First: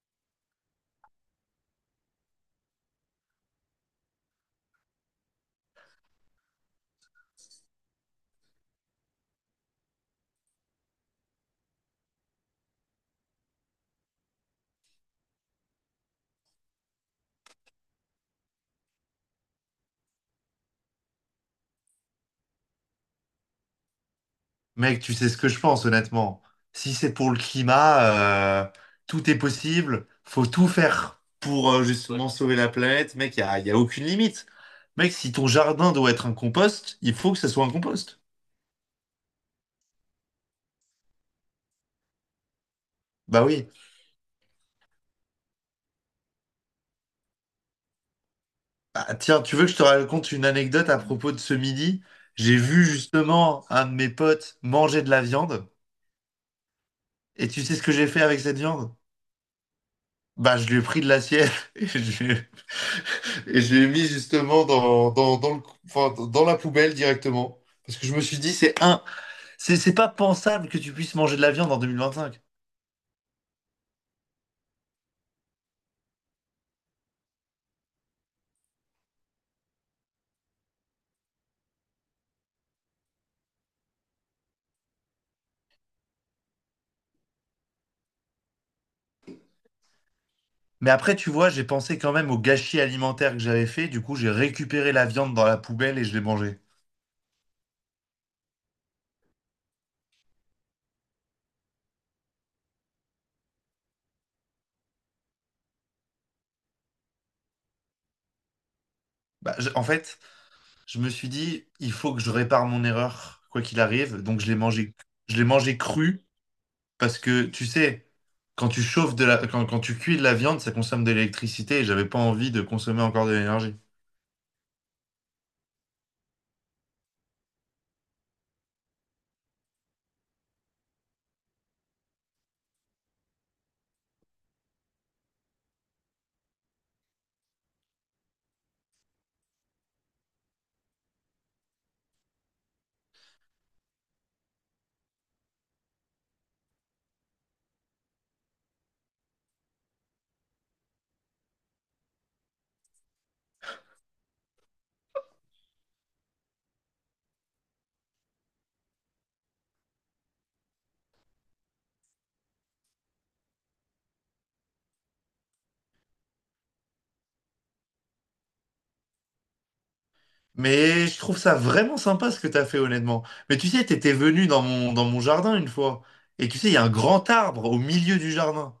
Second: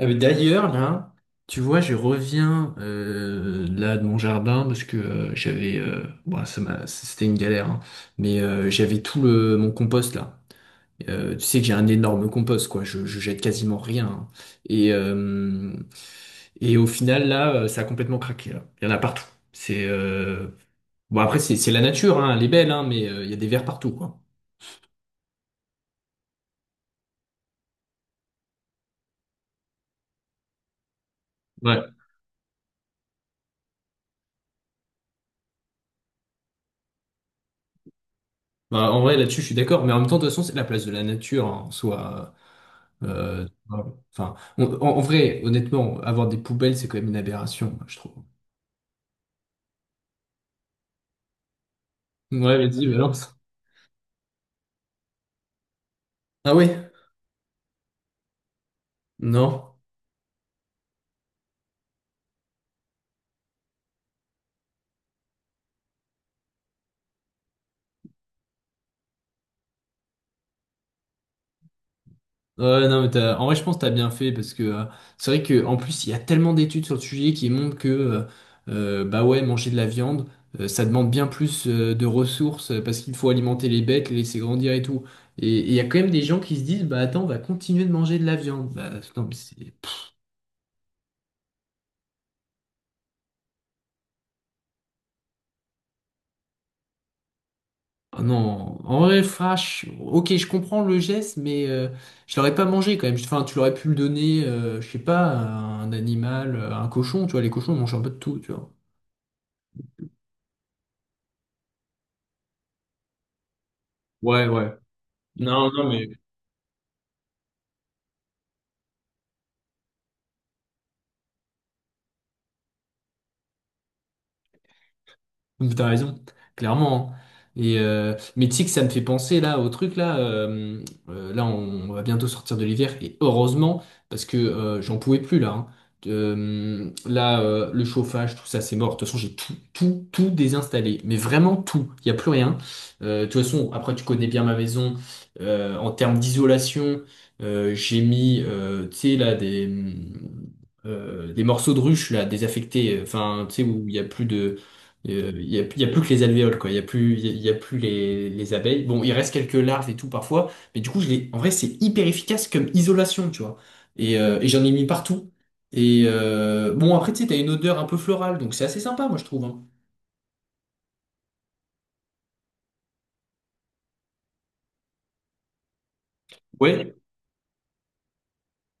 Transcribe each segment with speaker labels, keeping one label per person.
Speaker 1: D'ailleurs, là, tu vois, je reviens là de mon jardin parce que j'avais, bon, c'était une galère, hein, mais j'avais tout le mon compost là. Tu sais que j'ai un énorme compost, quoi. Je jette quasiment rien, hein. Et euh, et au final, là, ça a complètement craqué. Là. Il y en a partout. C'est Bon après, c'est la nature, hein, elle est belle, hein, mais il y a des vers partout, quoi.
Speaker 2: Mec, tu sais ce que je pense, honnêtement. Si c'est pour le climat, euh, tout est possible. Faut tout faire pour
Speaker 1: Ouais.
Speaker 2: Ouais. Justement sauver la planète. Mec, y a aucune limite. Mec, si ton jardin doit être un compost, il faut que ça soit un compost.
Speaker 1: Bah, en vrai, là-dessus, je suis d'accord. Mais en même temps, de toute façon, c'est la place de la nature, hein, en soi.
Speaker 2: Bah oui.
Speaker 1: Voilà. Enfin, en vrai, honnêtement, avoir des poubelles, c'est quand même une aberration, moi, je trouve.
Speaker 2: Ah, tiens, tu veux que je te raconte une anecdote à propos de ce midi?
Speaker 1: Ouais,
Speaker 2: J'ai vu
Speaker 1: vas-y, balance.
Speaker 2: justement un de mes potes manger de la viande.
Speaker 1: Ah oui.
Speaker 2: Et tu sais ce que j'ai fait avec cette viande?
Speaker 1: Non.
Speaker 2: Bah, je lui ai pris de l'assiette et je, et je l'ai mis justement dans la poubelle directement. Parce que je me suis dit, c'est pas pensable que tu puisses manger de la viande en 2025.
Speaker 1: Ouais, non, mais en vrai, je pense que t'as bien fait parce que c'est vrai que en plus, il y a tellement d'études sur le sujet qui montrent que bah ouais, manger de la viande, ça demande bien plus de ressources parce qu'il faut alimenter les bêtes, les laisser grandir et tout. Et il y a quand même des gens qui se disent, bah attends, on va continuer de manger de la viande. Bah, non, mais c'est
Speaker 2: Mais après, tu vois, j'ai pensé quand même au gâchis alimentaire que j'avais fait. Du coup, j'ai récupéré la viande dans la poubelle et je l'ai mangée.
Speaker 1: Ah non, en vrai, Flash, ok, je comprends le geste, mais je l'aurais pas mangé quand même. Enfin, tu l'aurais pu le donner, je sais pas, à un animal, à un cochon, tu vois, les cochons mangent un peu de tout, tu vois.
Speaker 2: En fait, je me suis dit, il faut que je répare mon erreur, quoi qu'il arrive. Donc,
Speaker 1: Ouais, ouais.
Speaker 2: je l'ai
Speaker 1: Non,
Speaker 2: mangé
Speaker 1: non, mais
Speaker 2: cru parce que, tu sais, quand tu cuis de la viande, ça consomme de l'électricité et j'avais pas envie de consommer encore de l'énergie.
Speaker 1: Mais t'as raison, clairement, hein. Mais tu sais que ça me fait penser là au truc là. Euh, Là, on va bientôt sortir de l'hiver et heureusement parce que j'en pouvais plus là, hein. Là, le chauffage, tout ça, c'est mort. De toute façon, j'ai tout, tout, tout désinstallé. Mais vraiment tout. Il y a plus rien. De toute façon, après, tu connais bien ma maison. En termes d'isolation, j'ai mis, tu sais là des morceaux de ruche là désaffectés. Enfin, tu sais où il n'y a plus que les alvéoles, quoi. Il n'y a plus, il y a, y a plus les abeilles. Bon, il reste quelques larves et tout parfois, mais du coup, en vrai, c'est hyper efficace comme isolation, tu vois. Et j'en ai mis partout. Et bon, après, tu sais, t'as une odeur un peu florale, donc c'est assez sympa, moi, je trouve, hein.
Speaker 2: Mais je trouve ça vraiment sympa ce que t'as fait honnêtement. Mais tu sais, t'étais venu dans mon jardin une fois. Et tu sais, il y a un
Speaker 1: Ouais.
Speaker 2: grand arbre au milieu du jardin.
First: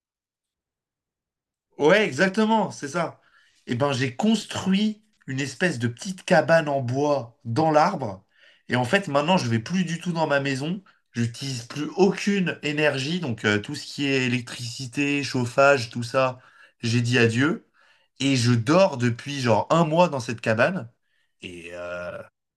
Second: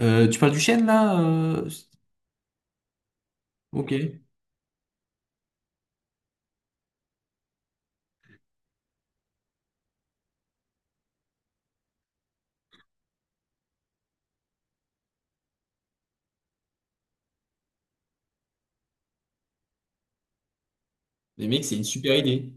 Speaker 1: Tu parles du chêne, là?
Speaker 2: Ouais, exactement, c'est ça. Et
Speaker 1: Ok.
Speaker 2: ben j'ai construit une espèce de petite cabane en bois dans l'arbre. Et en fait, maintenant, je vais plus du tout dans ma maison. J'utilise plus aucune énergie. Donc tout ce qui est électricité, chauffage, tout ça, j'ai dit adieu. Et je dors depuis genre un mois dans cette cabane.
Speaker 1: Les mecs,
Speaker 2: Et
Speaker 1: c'est une
Speaker 2: euh,
Speaker 1: super idée.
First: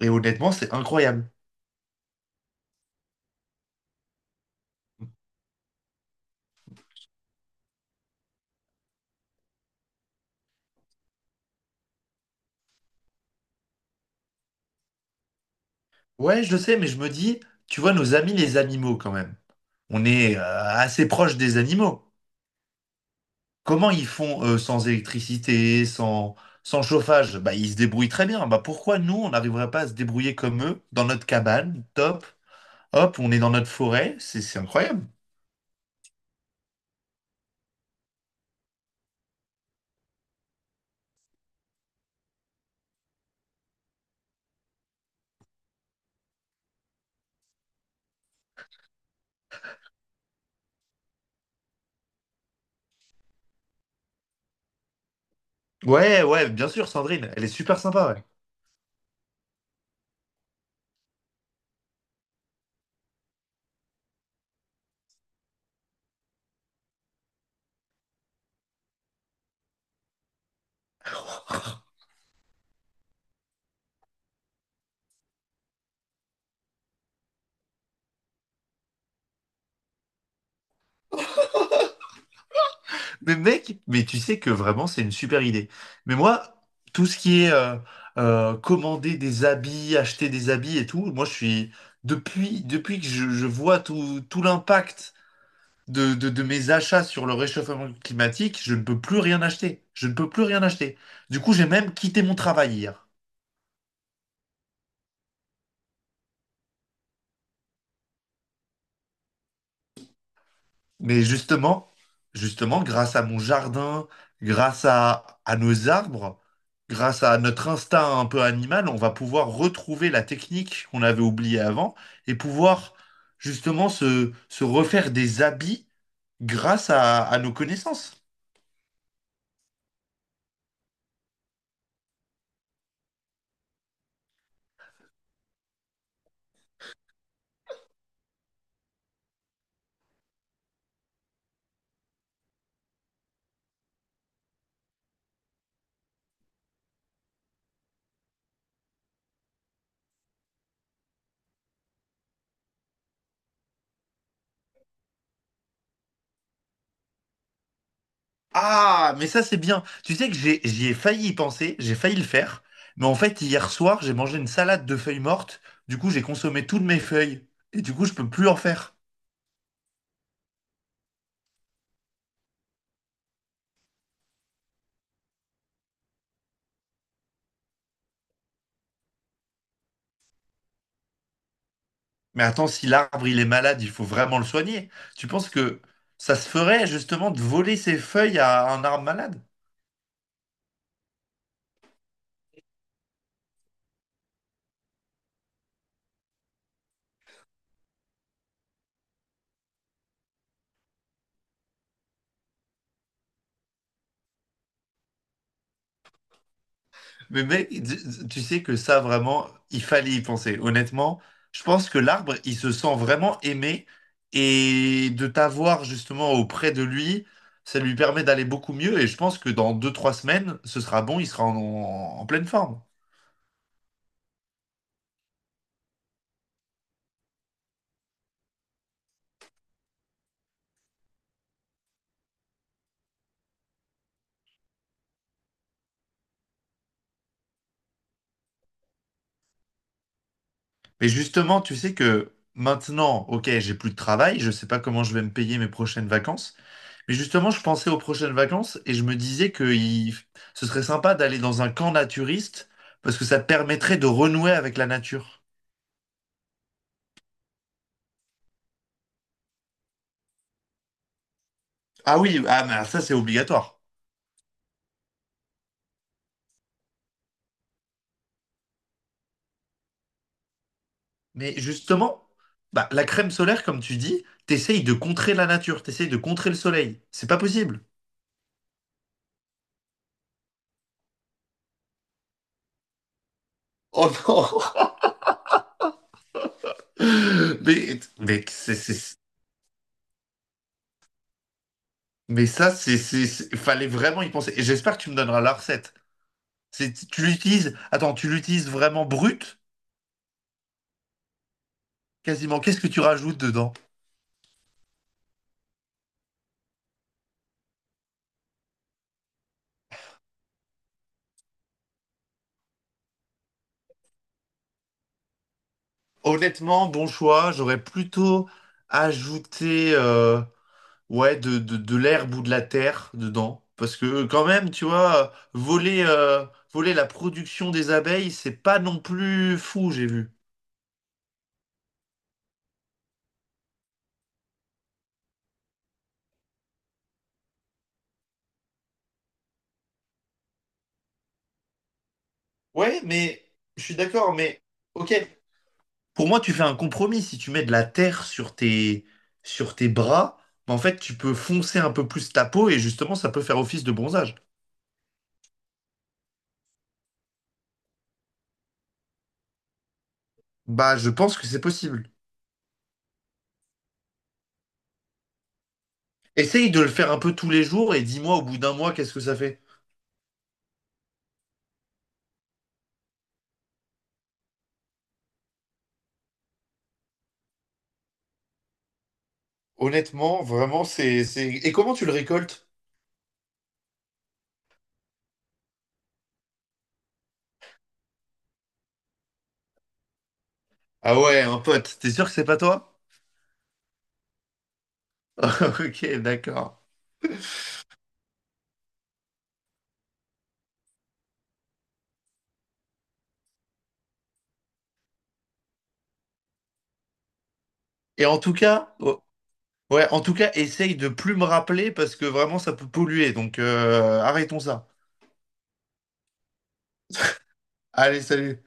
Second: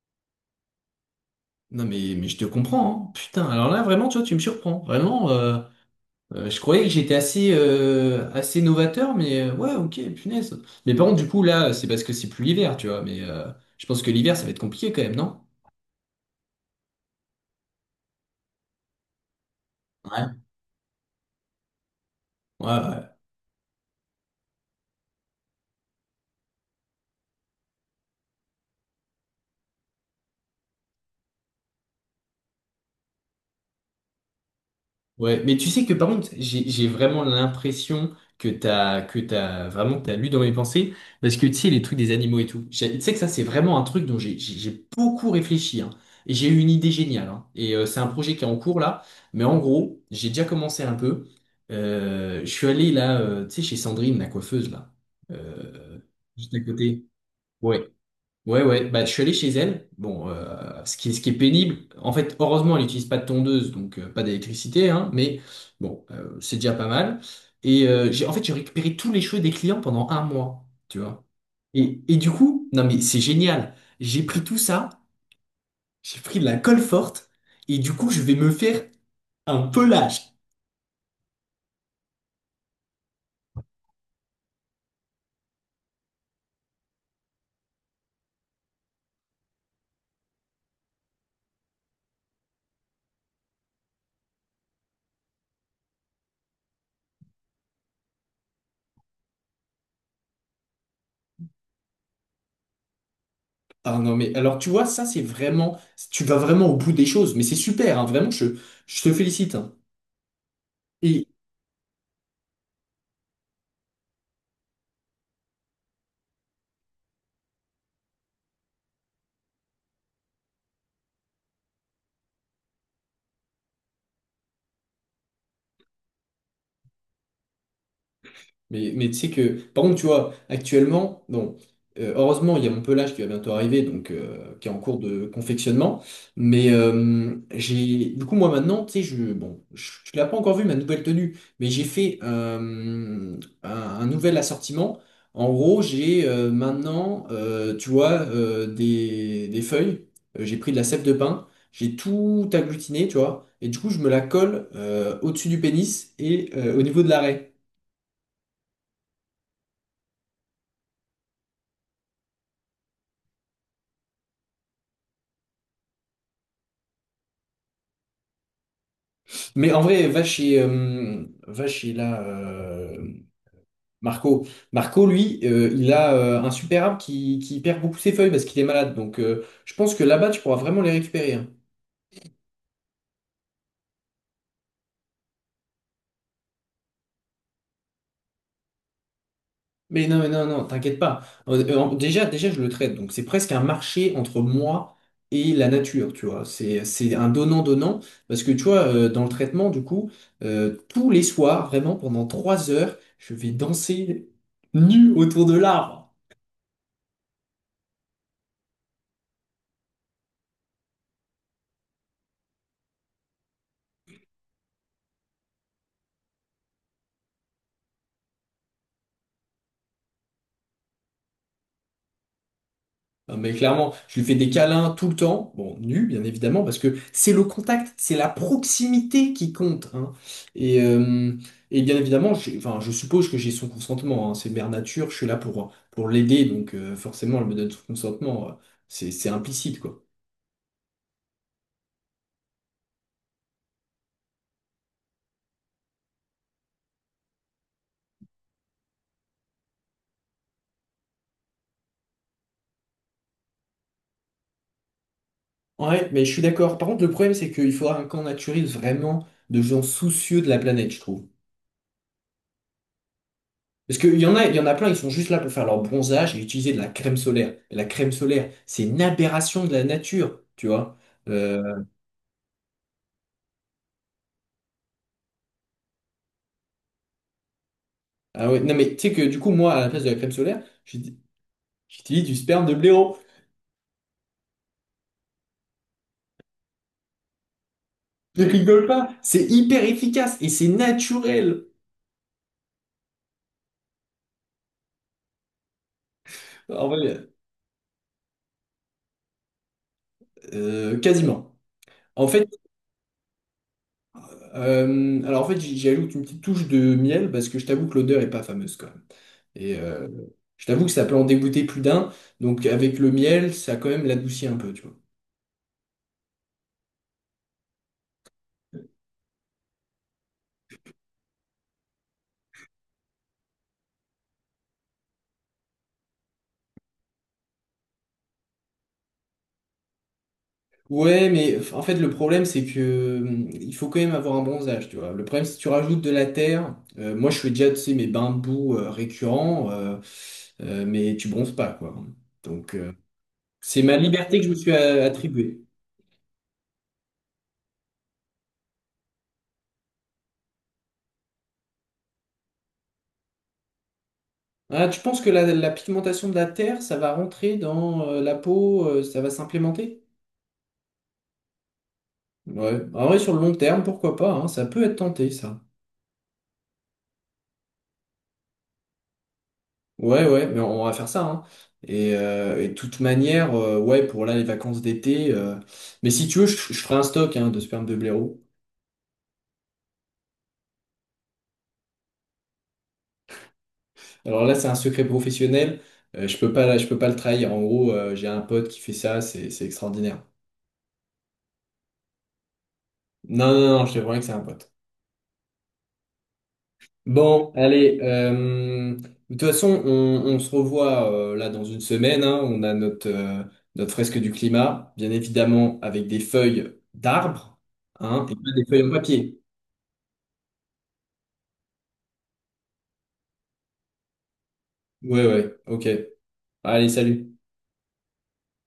Speaker 2: Et honnêtement, c'est incroyable.
Speaker 1: Non, mais je te comprends, hein. Putain, alors là, vraiment, tu vois, tu me surprends. Vraiment. Je croyais que j'étais assez, assez novateur, mais ouais, ok, punaise. Mais par contre, du coup, là, c'est parce que c'est plus l'hiver, tu vois. Mais je pense que l'hiver, ça va être compliqué quand même, non?
Speaker 2: Ouais, je le sais, mais je me dis, tu vois, nos amis les animaux quand même. On
Speaker 1: Ouais.
Speaker 2: est assez proche des animaux.
Speaker 1: Ouais, ouais.
Speaker 2: Comment ils font sans électricité, sans, sans chauffage? Bah, ils se débrouillent très bien. Bah, pourquoi nous, on n'arriverait pas à se débrouiller comme eux, dans notre cabane, top, hop, on est dans notre forêt, c'est incroyable.
Speaker 1: Ouais, mais tu sais que par contre, j'ai vraiment l'impression que t'as vraiment que t'as lu dans mes pensées, parce que tu sais les trucs des animaux et tout. Tu sais que ça c'est vraiment un truc dont j'ai beaucoup réfléchi, hein. Et j'ai eu une idée géniale, hein. Et c'est un projet qui est en cours là, mais en gros, j'ai déjà commencé un peu. Je suis allé là, tu sais, chez Sandrine, la coiffeuse là, euh,
Speaker 2: Ouais, ouais,
Speaker 1: juste à
Speaker 2: bien sûr,
Speaker 1: côté.
Speaker 2: Sandrine, elle est super
Speaker 1: Ouais.
Speaker 2: sympa, ouais.
Speaker 1: Ouais, ouais, bah, je suis allé chez elle. Bon, ce qui est pénible, en fait, heureusement, elle n'utilise pas de tondeuse, donc pas d'électricité, hein, mais bon, c'est déjà pas mal. Et en fait, j'ai récupéré tous les cheveux des clients pendant un mois, tu vois. Et du coup, non, mais c'est génial. J'ai pris tout ça, j'ai pris de la colle forte, et du coup, je vais me faire un pelage.
Speaker 2: Mais mec, mais tu sais que vraiment c'est une super idée. Mais moi, tout ce qui est commander des habits, acheter des habits et tout, moi je suis depuis que je vois tout l'impact de mes achats sur le réchauffement climatique, je ne peux plus rien acheter. Je ne peux plus rien acheter. Du coup, j'ai même quitté mon travail hier.
Speaker 1: Ah non, mais alors, tu vois, ça, c'est vraiment, tu vas vraiment au bout des choses, mais c'est super, hein, vraiment, je te félicite, hein.
Speaker 2: Mais
Speaker 1: Et,
Speaker 2: justement, justement, grâce à mon jardin, à nos arbres, grâce à notre instinct un peu animal, on va pouvoir retrouver la technique qu'on avait oubliée avant et pouvoir justement se refaire des habits à nos connaissances.
Speaker 1: mais tu sais que, par contre, tu vois, actuellement, bon, heureusement, il y a mon pelage qui va bientôt arriver, donc qui est en cours de confectionnement. Mais j'ai, du coup, moi maintenant, tu sais, bon, tu l'as pas encore vu ma nouvelle tenue, mais j'ai fait un nouvel assortiment. En gros, j'ai maintenant, tu vois, des feuilles. J'ai pris de la sève de pin. J'ai tout agglutiné, tu vois, et du coup, je me la colle au-dessus du pénis et au niveau de l'arrêt.
Speaker 2: Ah, mais ça c'est bien. Tu sais que j'y ai failli y penser, j'ai failli le faire, mais en fait hier soir j'ai mangé une salade de feuilles mortes, du coup j'ai consommé toutes mes feuilles et du coup je peux plus en faire.
Speaker 1: Mais en vrai, va chez là, Marco. Marco, lui, il a un super arbre qui perd beaucoup ses feuilles parce qu'il est malade. Donc, je pense que là-bas, tu pourras vraiment les récupérer, hein.
Speaker 2: Mais attends, si l'arbre il est malade, il faut vraiment le soigner. Tu penses que ça se ferait justement de voler ses feuilles à un arbre malade?
Speaker 1: Mais non, non, t'inquiète pas. Déjà, je le traite. Donc, c'est presque un marché entre moi et la nature, tu vois. C'est un donnant-donnant parce que, tu vois, dans le traitement, du coup, tous les soirs, vraiment, pendant 3 heures, je vais danser nu autour de l'arbre.
Speaker 2: Mais mec, tu sais que ça vraiment, il fallait y penser. Honnêtement, je pense que l'arbre il se sent vraiment aimé et de t'avoir justement auprès de lui, ça lui permet d'aller beaucoup mieux. Et je pense que dans 2, 3 semaines, ce sera bon, il sera en pleine forme.
Speaker 1: Ah, mais clairement, je lui fais des câlins tout le temps, bon, nu, bien évidemment, parce que c'est le contact, c'est la proximité qui compte, hein. Et, euh, et bien évidemment, enfin, je suppose que j'ai son consentement, hein. C'est mère nature, je suis là pour l'aider, donc forcément, elle me donne son consentement, c'est implicite, quoi.
Speaker 2: Mais justement, tu sais que maintenant, ok, j'ai plus de travail, je sais pas comment je vais me payer mes prochaines vacances. Mais justement, je pensais aux prochaines vacances et je me disais ce serait sympa d'aller dans un camp naturiste parce que ça te permettrait de renouer avec la nature.
Speaker 1: Ouais, mais je suis d'accord. Par contre, le problème, c'est qu'il faudra un camp naturel vraiment de gens soucieux de la planète, je trouve.
Speaker 2: Ah oui, ah, mais ça c'est obligatoire.
Speaker 1: Parce qu'il y en a plein, ils sont juste là pour faire leur bronzage et utiliser de la crème solaire. Et la crème solaire, c'est une aberration de la nature, tu vois.
Speaker 2: Mais
Speaker 1: Euh,
Speaker 2: justement, bah, la crème solaire, comme tu dis, t'essayes de contrer la nature, t'essayes de contrer le soleil. C'est pas possible.
Speaker 1: ah ouais, non mais tu sais que du coup, moi, à la place de la crème solaire, j'utilise du sperme de blaireau.
Speaker 2: Oh non!
Speaker 1: Je
Speaker 2: Mais,
Speaker 1: rigole pas,
Speaker 2: c'est-
Speaker 1: c'est hyper efficace et c'est naturel.
Speaker 2: mais ça, c'est- Fallait vraiment y penser. Et j'espère que tu me donneras la recette.
Speaker 1: En
Speaker 2: C'est,
Speaker 1: vrai,
Speaker 2: tu l'utilises, attends, tu l'utilises vraiment brute,
Speaker 1: quasiment. En fait,
Speaker 2: quasiment. Qu'est-ce que tu rajoutes dedans?
Speaker 1: alors en fait, j'y ajoute une petite touche de miel parce que je t'avoue que l'odeur est pas fameuse quand même. Et je t'avoue que ça peut en dégoûter plus d'un. Donc avec le miel, ça quand même l'adoucit un peu, tu vois.
Speaker 2: Honnêtement, bon choix. J'aurais plutôt ajouté ouais, de l'herbe ou de la terre dedans. Parce que quand même, tu vois, voler la production des abeilles, c'est pas non plus fou, j'ai vu.
Speaker 1: Ouais, mais en fait, le problème, c'est que il faut quand même avoir un bronzage, tu vois. Le problème, si tu rajoutes de la terre, moi, je fais déjà, tu sais, mes bains de boue récurrents, mais tu bronzes pas, quoi. Donc,
Speaker 2: Ouais, mais
Speaker 1: c'est
Speaker 2: je
Speaker 1: ma
Speaker 2: suis d'accord,
Speaker 1: liberté que je me
Speaker 2: mais
Speaker 1: suis
Speaker 2: ok.
Speaker 1: attribuée.
Speaker 2: Pour moi, tu fais un compromis. Si tu mets de la terre sur tes bras, bah, en fait, tu peux foncer un peu plus ta peau et justement, ça peut faire office de bronzage.
Speaker 1: Ah, tu penses que la pigmentation de la terre, ça va rentrer dans la peau, ça va s'implémenter?
Speaker 2: Bah, je pense que c'est possible.
Speaker 1: Ouais. En vrai, sur le long terme, pourquoi pas, hein, ça peut être tenté, ça.
Speaker 2: Essaye de le faire un peu tous les jours et dis-moi au bout d'un mois qu'est-ce que ça fait.
Speaker 1: Ouais, ouais, mais on va faire ça, hein. Et de toute manière, ouais, pour là, les vacances d'été. Mais si tu veux, je ferai un stock, hein, de sperme de blaireau.
Speaker 2: Honnêtement, vraiment, c'est... Et comment tu le récoltes?
Speaker 1: Alors là, c'est un secret professionnel. Je peux pas le trahir. En gros, j'ai un pote qui fait ça, c'est extraordinaire.
Speaker 2: Ah ouais, un pote, t'es sûr que c'est pas toi?
Speaker 1: Non, non, non, je te promets que c'est un pote.
Speaker 2: Ok, d'accord.
Speaker 1: Bon, allez. De toute façon, on se revoit là dans une semaine, hein. On a notre fresque du climat, bien évidemment, avec des feuilles d'arbres, hein,
Speaker 2: Et
Speaker 1: et
Speaker 2: en
Speaker 1: pas
Speaker 2: tout
Speaker 1: des feuilles en
Speaker 2: cas, oh,
Speaker 1: papier.
Speaker 2: ouais, en tout cas, essaye de plus me rappeler parce que vraiment ça peut polluer. Donc arrêtons ça.
Speaker 1: Ouais, ouais, ok. Allez, salut.
Speaker 2: Allez, salut.